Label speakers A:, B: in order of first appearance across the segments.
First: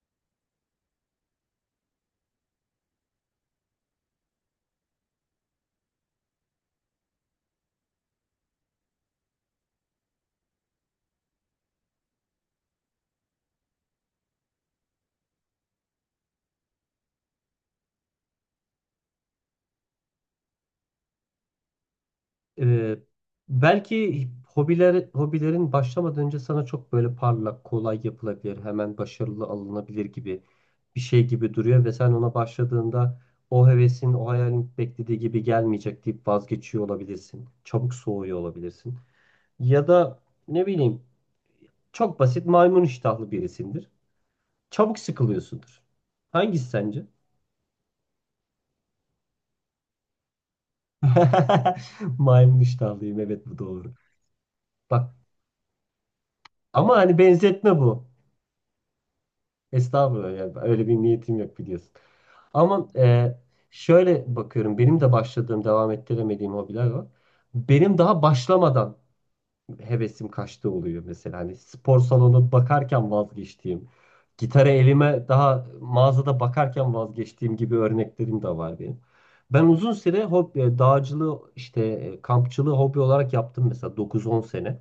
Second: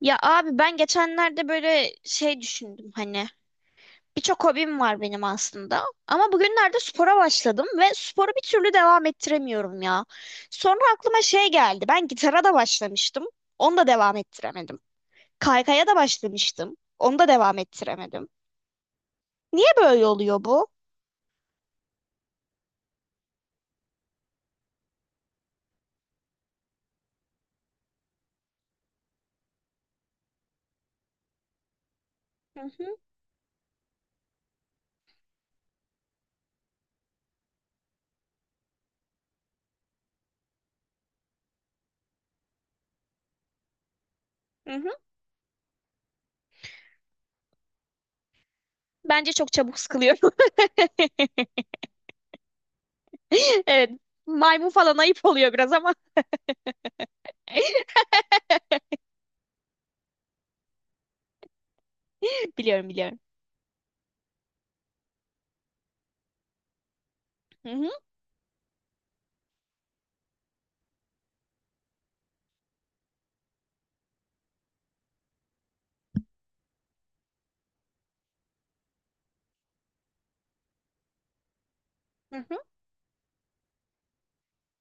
A: Ya abi ben geçenlerde böyle şey düşündüm hani birçok hobim var benim aslında ama bugünlerde spora başladım ve sporu bir türlü devam ettiremiyorum ya. Sonra aklıma şey geldi ben gitara da başlamıştım onu da devam ettiremedim. Kaykaya da başlamıştım onu da devam ettiremedim. Niye böyle oluyor bu?
B: Ee, belki hobilerin başlamadan önce sana çok böyle parlak, kolay yapılabilir, hemen başarılı alınabilir gibi bir şey gibi duruyor ve sen ona
A: Hı hı,
B: başladığında o hevesin, o hayalin beklediği gibi gelmeyecek deyip vazgeçiyor olabilirsin. Çabuk soğuyor olabilirsin. Ya da ne bileyim, çok basit, maymun iştahlı birisindir.
A: hı hı.
B: Çabuk sıkılıyorsundur. Hangisi sence?
A: Bence çok çabuk sıkılıyorum.
B: Maymun iştahlıyım, evet, bu
A: Evet,
B: doğru.
A: maymun falan
B: Bak,
A: ayıp oluyor biraz ama
B: ama hani benzetme bu. Estağfurullah, yani öyle bir niyetim yok, biliyorsun.
A: biliyorum
B: Ama
A: biliyorum.
B: şöyle bakıyorum, benim de başladığım, devam ettiremediğim hobiler var.
A: Hı hı,
B: Benim daha başlamadan hevesim kaçtığı oluyor mesela. Hani spor salonu bakarken vazgeçtiğim, gitarı elime daha mağazada bakarken vazgeçtiğim gibi örneklerim de var benim. Ben uzun süre hobi, dağcılığı, işte
A: hı hı.
B: kampçılığı hobi olarak yaptım mesela, 9-10 sene.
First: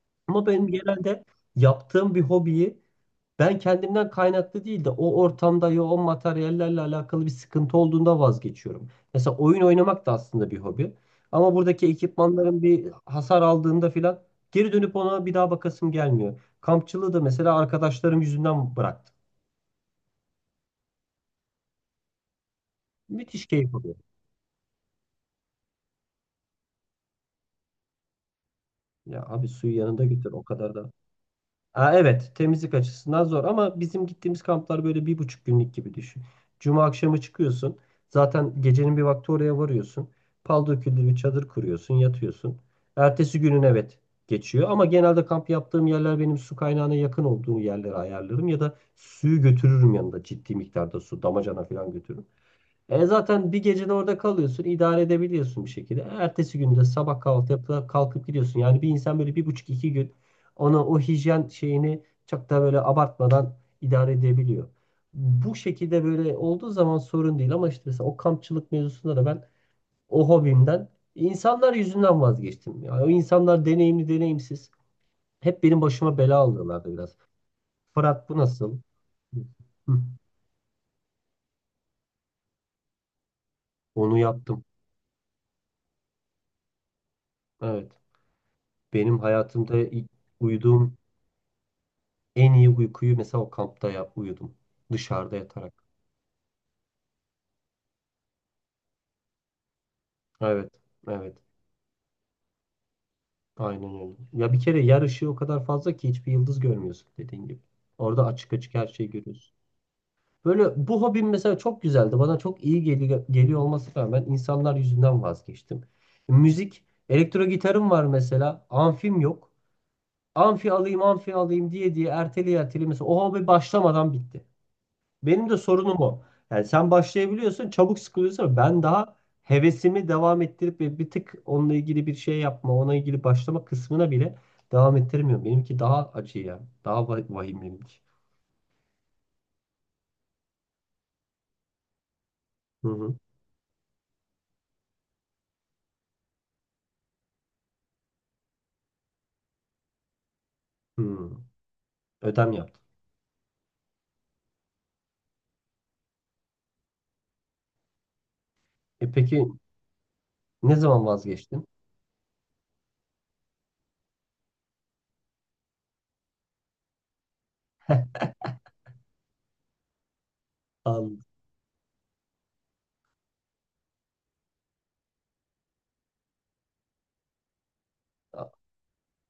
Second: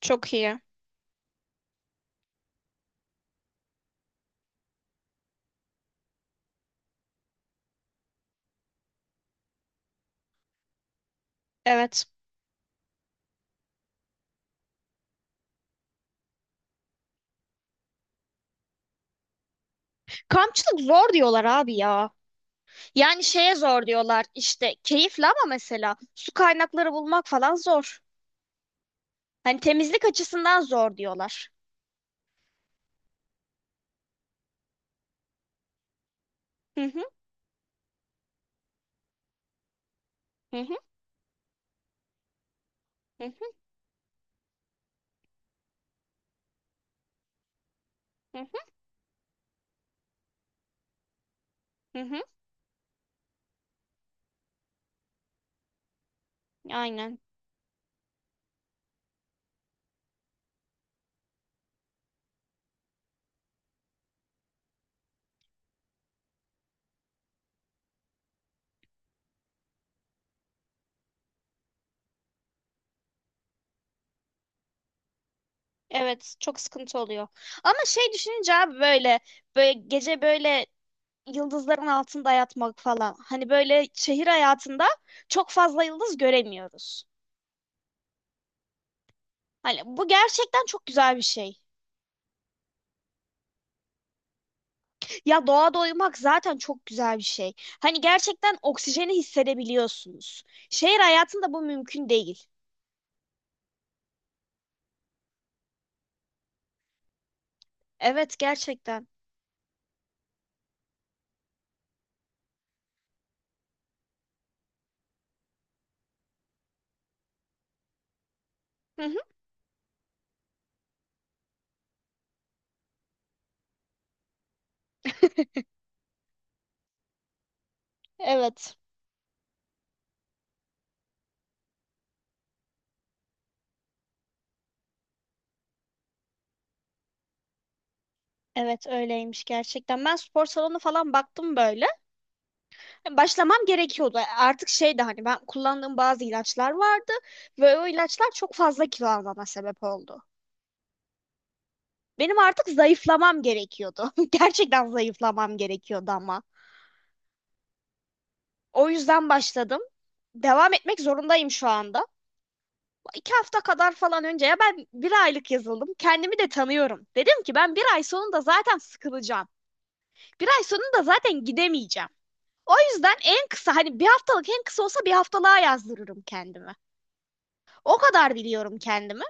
A: Çok
B: Ama
A: iyi.
B: benim genelde yaptığım bir hobiyi ben kendimden kaynaklı değil de o ortamda, ya o materyallerle alakalı bir sıkıntı olduğunda vazgeçiyorum. Mesela oyun oynamak da aslında bir hobi. Ama buradaki
A: Evet.
B: ekipmanların bir hasar aldığında filan geri dönüp ona bir daha bakasım gelmiyor. Kampçılığı da mesela arkadaşlarım yüzünden bıraktım.
A: Kampçılık zor diyorlar abi ya. Yani
B: Müthiş
A: şeye
B: keyif
A: zor
B: alıyor.
A: diyorlar işte, keyifli ama mesela su kaynakları bulmak falan zor.
B: Ya abi,
A: Hani
B: suyu
A: temizlik
B: yanında götür, o
A: açısından
B: kadar da.
A: zor diyorlar.
B: Ha, evet, temizlik açısından zor, ama bizim gittiğimiz kamplar böyle bir buçuk günlük gibi düşün. Cuma
A: Hı hı,
B: akşamı çıkıyorsun. Zaten gecenin bir vakti oraya varıyorsun.
A: hı
B: Pal
A: hı,
B: döküldü, bir çadır kuruyorsun, yatıyorsun.
A: hı
B: Ertesi günün, evet, geçiyor ama genelde kamp yaptığım yerler, benim su kaynağına yakın olduğu yerlere
A: hı,
B: ayarlarım ya da suyu götürürüm yanında, ciddi miktarda su, damacana falan
A: hı hı. Hı.
B: götürürüm. E zaten bir gecede orada kalıyorsun, idare edebiliyorsun bir şekilde. Ertesi günde
A: Aynen.
B: sabah kahvaltı yapıp kalkıp gidiyorsun. Yani bir insan böyle bir buçuk iki gün ona, o hijyen şeyini çok da böyle abartmadan idare edebiliyor. Bu şekilde böyle olduğu zaman sorun değil, ama işte mesela o kampçılık mevzusunda da ben o hobimden insanlar yüzünden vazgeçtim. Yani o insanlar deneyimli deneyimsiz, hep benim başıma
A: Evet,
B: bela
A: çok
B: alıyorlardı
A: sıkıntı
B: biraz.
A: oluyor. Ama şey
B: Fırat, bu
A: düşününce
B: nasıl?
A: abi böyle
B: Hı.
A: gece böyle yıldızların altında yatmak falan. Hani böyle
B: Onu
A: şehir
B: yaptım.
A: hayatında çok fazla yıldız göremiyoruz.
B: Evet. Benim hayatımda
A: Hani bu
B: ilk
A: gerçekten çok
B: uyuduğum
A: güzel bir şey.
B: en iyi uykuyu mesela o kampta, ya, uyudum. Dışarıda
A: Ya doğada
B: yatarak.
A: uyumak zaten çok güzel bir şey. Hani gerçekten oksijeni hissedebiliyorsunuz.
B: Evet.
A: Şehir
B: Evet.
A: hayatında bu mümkün değil.
B: Aynen öyle. Ya bir kere yer ışığı o kadar fazla ki hiçbir yıldız görmüyorsun, dediğin gibi. Orada
A: Evet,
B: açık açık her
A: gerçekten.
B: şeyi görüyorsun. Böyle, bu hobim mesela çok güzeldi. Bana çok iyi geliyor olması rağmen insanlar yüzünden vazgeçtim. Müzik, elektro gitarım var mesela.
A: Hı hı,
B: Amfim yok. Amfi alayım, amfi alayım diye diye, erteli erteli, mesela o hobi başlamadan bitti. Benim de sorunum o. Yani sen başlayabiliyorsun, çabuk sıkılıyorsun, ama
A: evet.
B: ben daha hevesimi devam ettirip ve bir tık onunla ilgili bir şey yapma, ona ilgili başlama kısmına bile devam ettirmiyorum. Benimki daha acı ya. Daha vahim benimki.
A: Evet, öyleymiş gerçekten. Ben spor salonu falan baktım böyle.
B: Hı hı.
A: Başlamam gerekiyordu. Artık şey de hani ben kullandığım bazı ilaçlar vardı ve o ilaçlar çok fazla kilo almama sebep oldu.
B: Hı.
A: Benim
B: Ödem
A: artık
B: yaptım.
A: zayıflamam gerekiyordu. Gerçekten zayıflamam gerekiyordu ama. O
B: E
A: yüzden
B: peki,
A: başladım. Devam
B: ne
A: etmek
B: zaman
A: zorundayım
B: vazgeçtin?
A: şu anda. 2 hafta kadar falan önce ya ben bir aylık yazıldım. Kendimi de tanıyorum. Dedim ki ben bir ay sonunda zaten sıkılacağım. Bir ay sonunda
B: Al-
A: zaten gidemeyeceğim. O yüzden en kısa hani bir haftalık, en kısa olsa bir haftalığa yazdırırım kendimi. O kadar
B: a-
A: biliyorum kendimi.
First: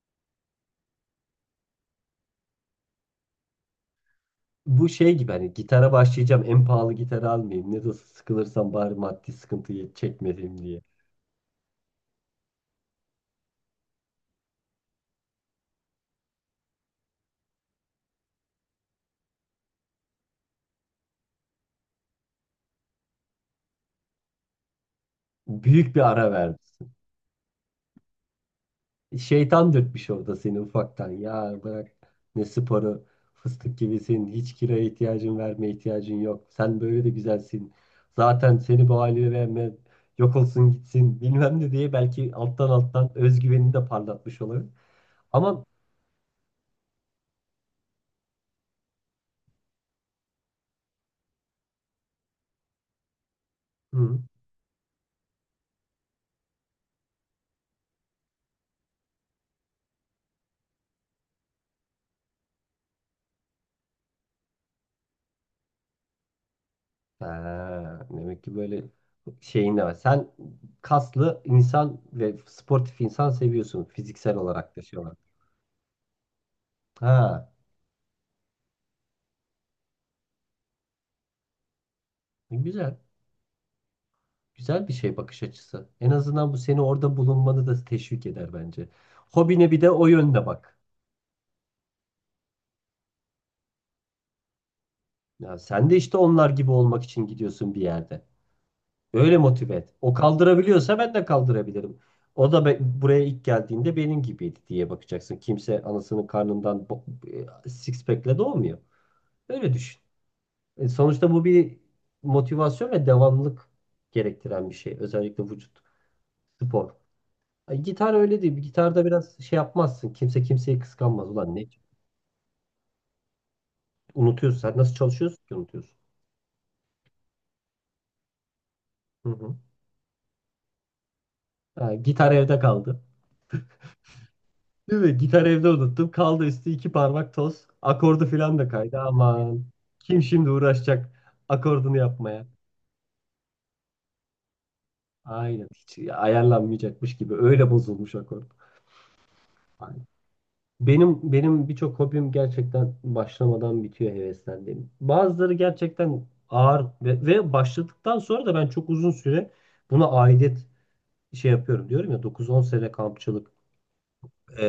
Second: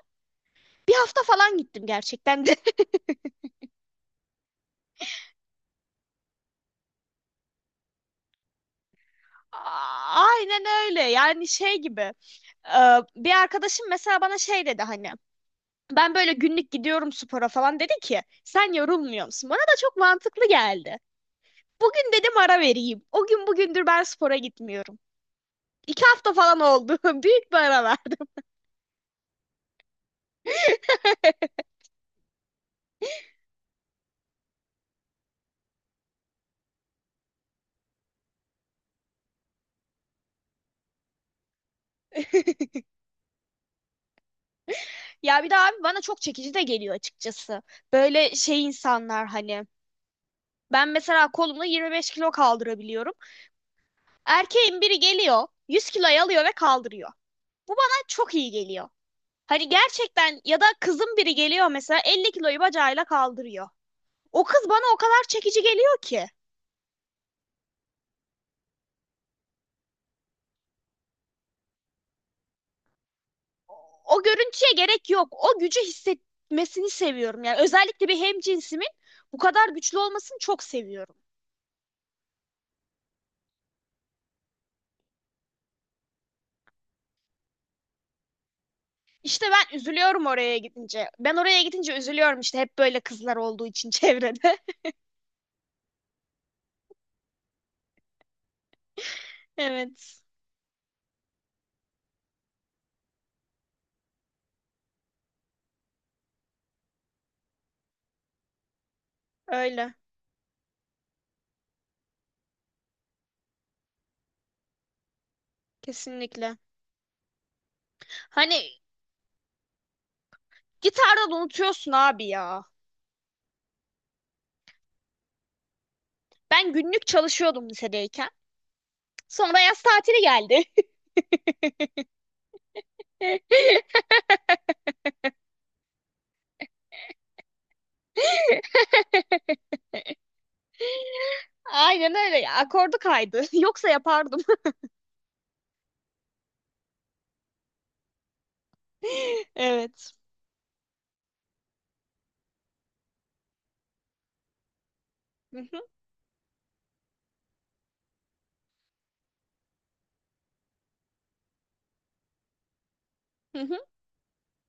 A: Bir hafta falan gittim gerçekten de.
B: Bu şey gibi, hani gitara başlayacağım, en pahalı gitarı almayayım. Ne de olsa sıkılırsam bari maddi sıkıntıyı çekmeyeyim
A: Aynen
B: diye.
A: öyle yani, şey gibi. e, Bir arkadaşım mesela bana şey dedi hani. Ben böyle günlük gidiyorum spora falan dedi ki sen yorulmuyor musun? Bana da çok mantıklı geldi. Bugün dedim ara vereyim. O gün bugündür ben spora gitmiyorum.
B: Büyük bir
A: 2 hafta
B: ara verdim.
A: falan oldu. Büyük bir ara verdim.
B: Şeytan dürtmüş orada seni ufaktan. Ya bırak ne sporu, fıstık gibisin. Hiç kiraya ihtiyacın, verme ihtiyacın yok. Sen böyle de güzelsin. Zaten seni bu haline verme, yok olsun gitsin bilmem ne diye, belki alttan alttan özgüvenini de parlatmış olabilir.
A: Ya bir de
B: Ama
A: abi bana çok çekici de geliyor açıkçası. Böyle şey insanlar hani. Ben mesela kolumla 25 kilo kaldırabiliyorum.
B: hı,
A: Erkeğin biri geliyor, 100 kiloyu alıyor ve kaldırıyor. Bu bana çok iyi geliyor. Hani gerçekten, ya da kızın biri geliyor mesela 50 kiloyu bacağıyla kaldırıyor. O kız bana o kadar çekici geliyor ki.
B: ha, demek ki böyle şeyin de var. Sen kaslı insan ve sportif insan seviyorsun,
A: O
B: fiziksel
A: görüntüye
B: olarak da şey
A: gerek
B: olarak.
A: yok. O gücü hissetmesini seviyorum.
B: Ha,
A: Yani özellikle bir hemcinsimin bu kadar güçlü olmasını çok seviyorum.
B: güzel. Güzel bir şey bakış açısı. En azından bu seni orada bulunmanı da teşvik eder bence.
A: İşte
B: Hobine
A: ben
B: bir de o
A: üzülüyorum
B: yönde
A: oraya
B: bak.
A: gidince. Ben oraya gidince üzülüyorum işte, hep böyle kızlar olduğu için çevrede.
B: Ya sen de işte onlar gibi olmak için gidiyorsun bir yerde. Öyle motive et. O
A: Evet,
B: kaldırabiliyorsa ben de kaldırabilirim. O da buraya ilk geldiğinde benim gibiydi diye bakacaksın. Kimse anasının karnından six pack'le doğmuyor. Öyle
A: öyle.
B: düşün. Sonuçta bu bir motivasyon ve devamlılık gerektiren bir şey. Özellikle vücut,
A: Kesinlikle.
B: spor. Ay, gitar öyle değil.
A: Hani
B: Gitarda biraz şey yapmazsın. Kimse kimseyi
A: gitarda
B: kıskanmaz.
A: da
B: Ulan, ne?
A: unutuyorsun abi ya.
B: Unutuyorsun. Sen nasıl çalışıyorsun ki unutuyorsun?
A: Ben günlük çalışıyordum lisedeyken.
B: Hı hı.
A: Sonra yaz tatili geldi.
B: Ha, gitar evde kaldı. Değil mi? Gitar evde unuttum. Kaldı, üstü iki parmak toz. Akordu falan da kaydı. Aman. Kim şimdi uğraşacak akordunu
A: Aynen
B: yapmaya?
A: öyle. Akordu kaydı. Yoksa yapardım.
B: Aynen. Hiç ayarlanmayacakmış gibi, öyle bozulmuş akord. Aynen.
A: Evet.
B: Benim birçok hobim gerçekten başlamadan bitiyor, heveslendiğim. Bazıları
A: Hı hı,
B: gerçekten ağır ve başladıktan sonra da ben çok uzun süre buna aidet şey yapıyorum diyorum ya, 9-10 sene kampçılık,
A: hı hı.
B: e,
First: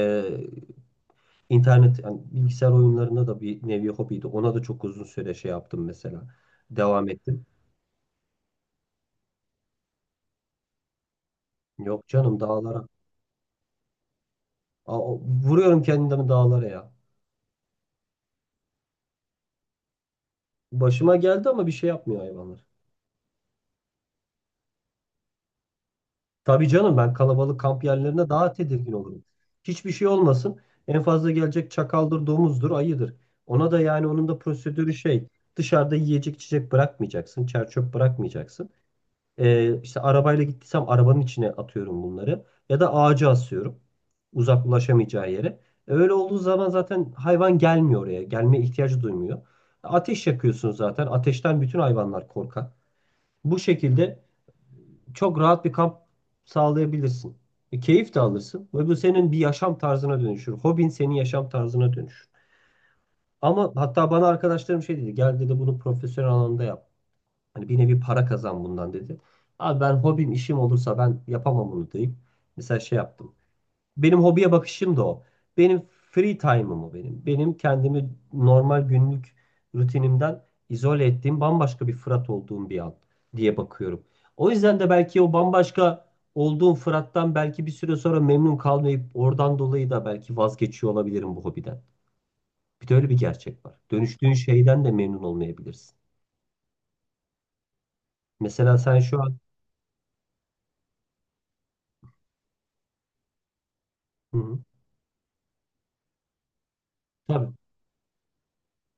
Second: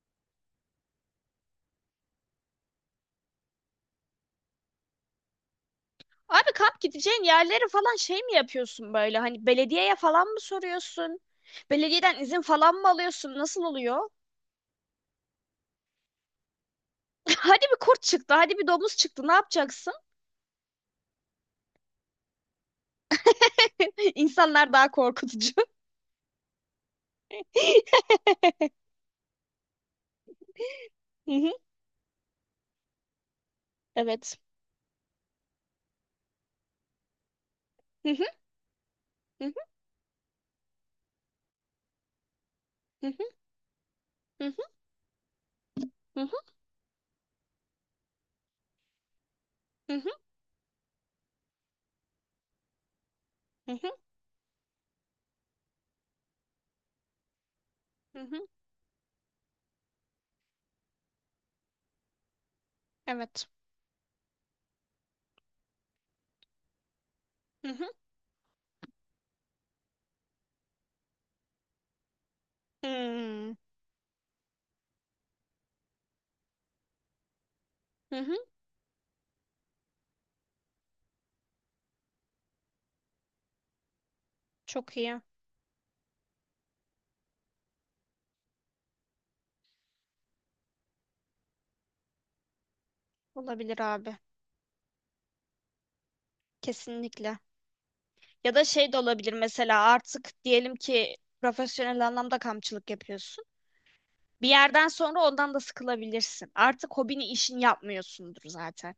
B: internet, yani bilgisayar oyunlarında da bir nevi hobiydi. Ona da çok uzun süre şey yaptım mesela.
A: Abi kamp
B: Devam
A: gideceğin
B: ettim.
A: yerleri falan şey mi yapıyorsun böyle? Hani belediyeye falan mı soruyorsun?
B: Yok
A: Belediyeden
B: canım,
A: izin falan
B: dağlara.
A: mı alıyorsun? Nasıl oluyor?
B: Aa, vuruyorum kendimi dağlara ya.
A: Hadi bir kurt çıktı, hadi bir domuz çıktı. Ne yapacaksın?
B: Başıma geldi ama bir şey yapmıyor hayvanlar.
A: İnsanlar daha korkutucu.
B: Tabii canım, ben kalabalık kamp yerlerine daha tedirgin olurum. Hiçbir şey olmasın. En
A: Hı
B: fazla
A: hı,
B: gelecek çakaldır, domuzdur, ayıdır. Ona da yani onun
A: evet.
B: da prosedürü şey. Dışarıda yiyecek içecek bırakmayacaksın. Çer
A: Hı hı,
B: bırakmayacaksın.
A: hı hı,
B: İşte arabayla gittiysem arabanın içine atıyorum bunları. Ya da
A: hı hı,
B: ağaca asıyorum,
A: hı hı,
B: uzak, ulaşamayacağı yere. Öyle
A: hı hı,
B: olduğu zaman zaten hayvan gelmiyor oraya. Gelmeye ihtiyacı duymuyor. Ateş yakıyorsun zaten. Ateşten bütün hayvanlar korkar. Bu
A: hı hı,
B: şekilde çok rahat bir kamp sağlayabilirsin. Keyif
A: hı
B: de
A: hı.
B: alırsın. Ve bu senin bir yaşam tarzına dönüşür. Hobin senin yaşam tarzına dönüşür.
A: Evet.
B: Ama hatta bana arkadaşlarım şey dedi. Gel dedi, bunu profesyonel alanda yap.
A: Hı
B: Hani bir
A: hı.
B: nevi para kazan bundan dedi. Abi, ben hobim işim olursa ben yapamam bunu deyip mesela şey yaptım.
A: Hmm,
B: Benim hobiye bakışım da o. Benim free time'ım o benim. Benim kendimi
A: hı hı.
B: normal günlük rutinimden izole ettiğim, bambaşka bir Fırat olduğum bir an diye bakıyorum. O yüzden de
A: Çok iyi.
B: belki o bambaşka olduğum Fırat'tan belki bir süre sonra memnun kalmayıp oradan dolayı da belki vazgeçiyor olabilirim bu hobiden. Bir de öyle bir gerçek
A: Olabilir
B: var.
A: abi.
B: Dönüştüğün şeyden de memnun olmayabilirsin.
A: Kesinlikle. Ya da
B: Mesela
A: şey de
B: sen şu
A: olabilir,
B: an...
A: mesela artık diyelim ki profesyonel anlamda kampçılık yapıyorsun.
B: Hı
A: Bir
B: hı.
A: yerden sonra ondan da sıkılabilirsin. Artık hobini
B: Tabii.
A: işin yapmıyorsundur zaten.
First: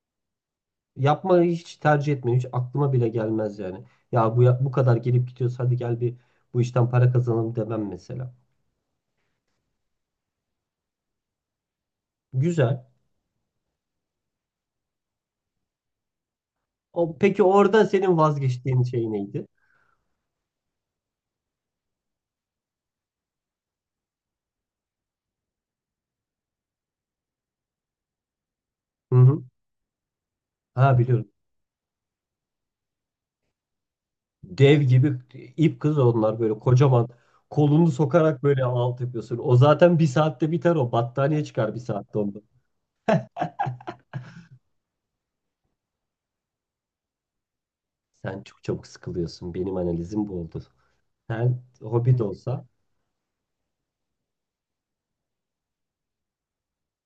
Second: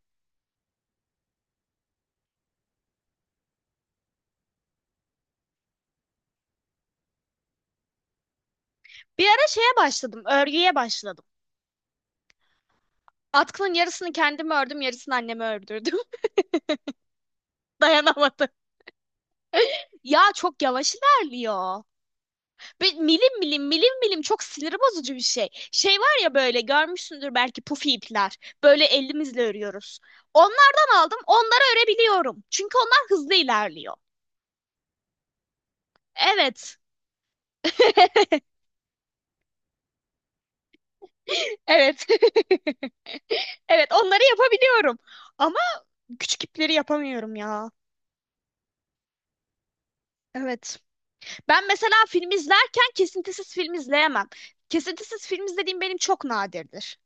B: Yapmayı hiç tercih etmiyorum. Hiç aklıma bile gelmez yani. Ya bu kadar gelip gidiyoruz, hadi gel bir, bu işten para kazanalım demem mesela.
A: Bir ara şeye başladım, örgüye başladım.
B: Güzel.
A: Atkının yarısını kendim ördüm, yarısını anneme ördürdüm.
B: O, peki orada senin
A: Dayanamadım.
B: vazgeçtiğin şey neydi?
A: Ya çok yavaş ilerliyor. Bir milim milim milim milim, çok sinir bozucu bir şey. Şey var ya, böyle görmüşsündür belki pufi ipler. Böyle
B: Hı
A: elimizle
B: hı.
A: örüyoruz. Onlardan
B: Ha,
A: aldım.
B: biliyorum.
A: Onları örebiliyorum çünkü onlar hızlı ilerliyor.
B: Dev gibi ip kız onlar, böyle
A: Evet.
B: kocaman, kolunu sokarak böyle alt yapıyorsun. O zaten bir saatte biter o. Battaniye çıkar bir
A: Evet.
B: saatte onda.
A: Evet, onları yapabiliyorum. Ama küçük ipleri yapamıyorum ya.
B: Sen çok çabuk sıkılıyorsun. Benim analizim bu oldu.
A: Evet.
B: Sen
A: Ben mesela
B: hobi de
A: film
B: olsa
A: izlerken kesintisiz film izleyemem. Kesintisiz film izlediğim benim çok nadirdir.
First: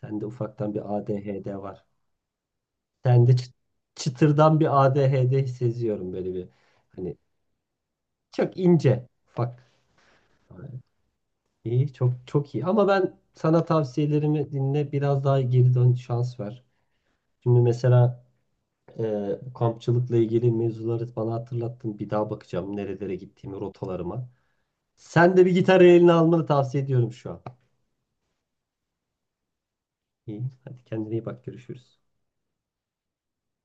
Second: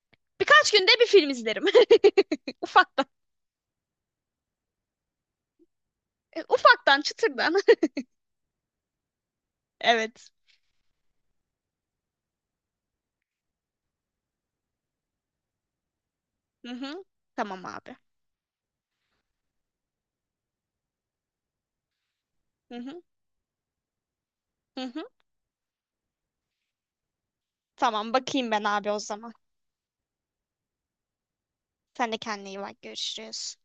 B: sende
A: Birkaç
B: ufaktan
A: günde
B: bir
A: bir film
B: ADHD
A: izlerim.
B: var.
A: Ufaktan.
B: Sende çıtırdan bir ADHD seziyorum böyle bir.
A: Ufaktan,
B: Hani
A: çıtırdan.
B: çok ince. Bak.
A: Evet.
B: İyi, çok çok iyi. Ama ben sana tavsiyelerimi dinle, biraz daha geri dön, şans ver.
A: Hı hı.
B: Şimdi
A: Tamam abi.
B: mesela e, bu kampçılıkla ilgili mevzuları bana hatırlattın. Bir daha
A: Hı
B: bakacağım
A: hı.
B: nerelere gittiğimi, rotalarıma.
A: Hı hı.
B: Sen de bir gitarı eline almanı tavsiye ediyorum şu an.
A: Tamam, bakayım ben abi o zaman.
B: İyi, hadi kendine iyi bak, görüşürüz.
A: Sen de kendine iyi bak. Görüşürüz.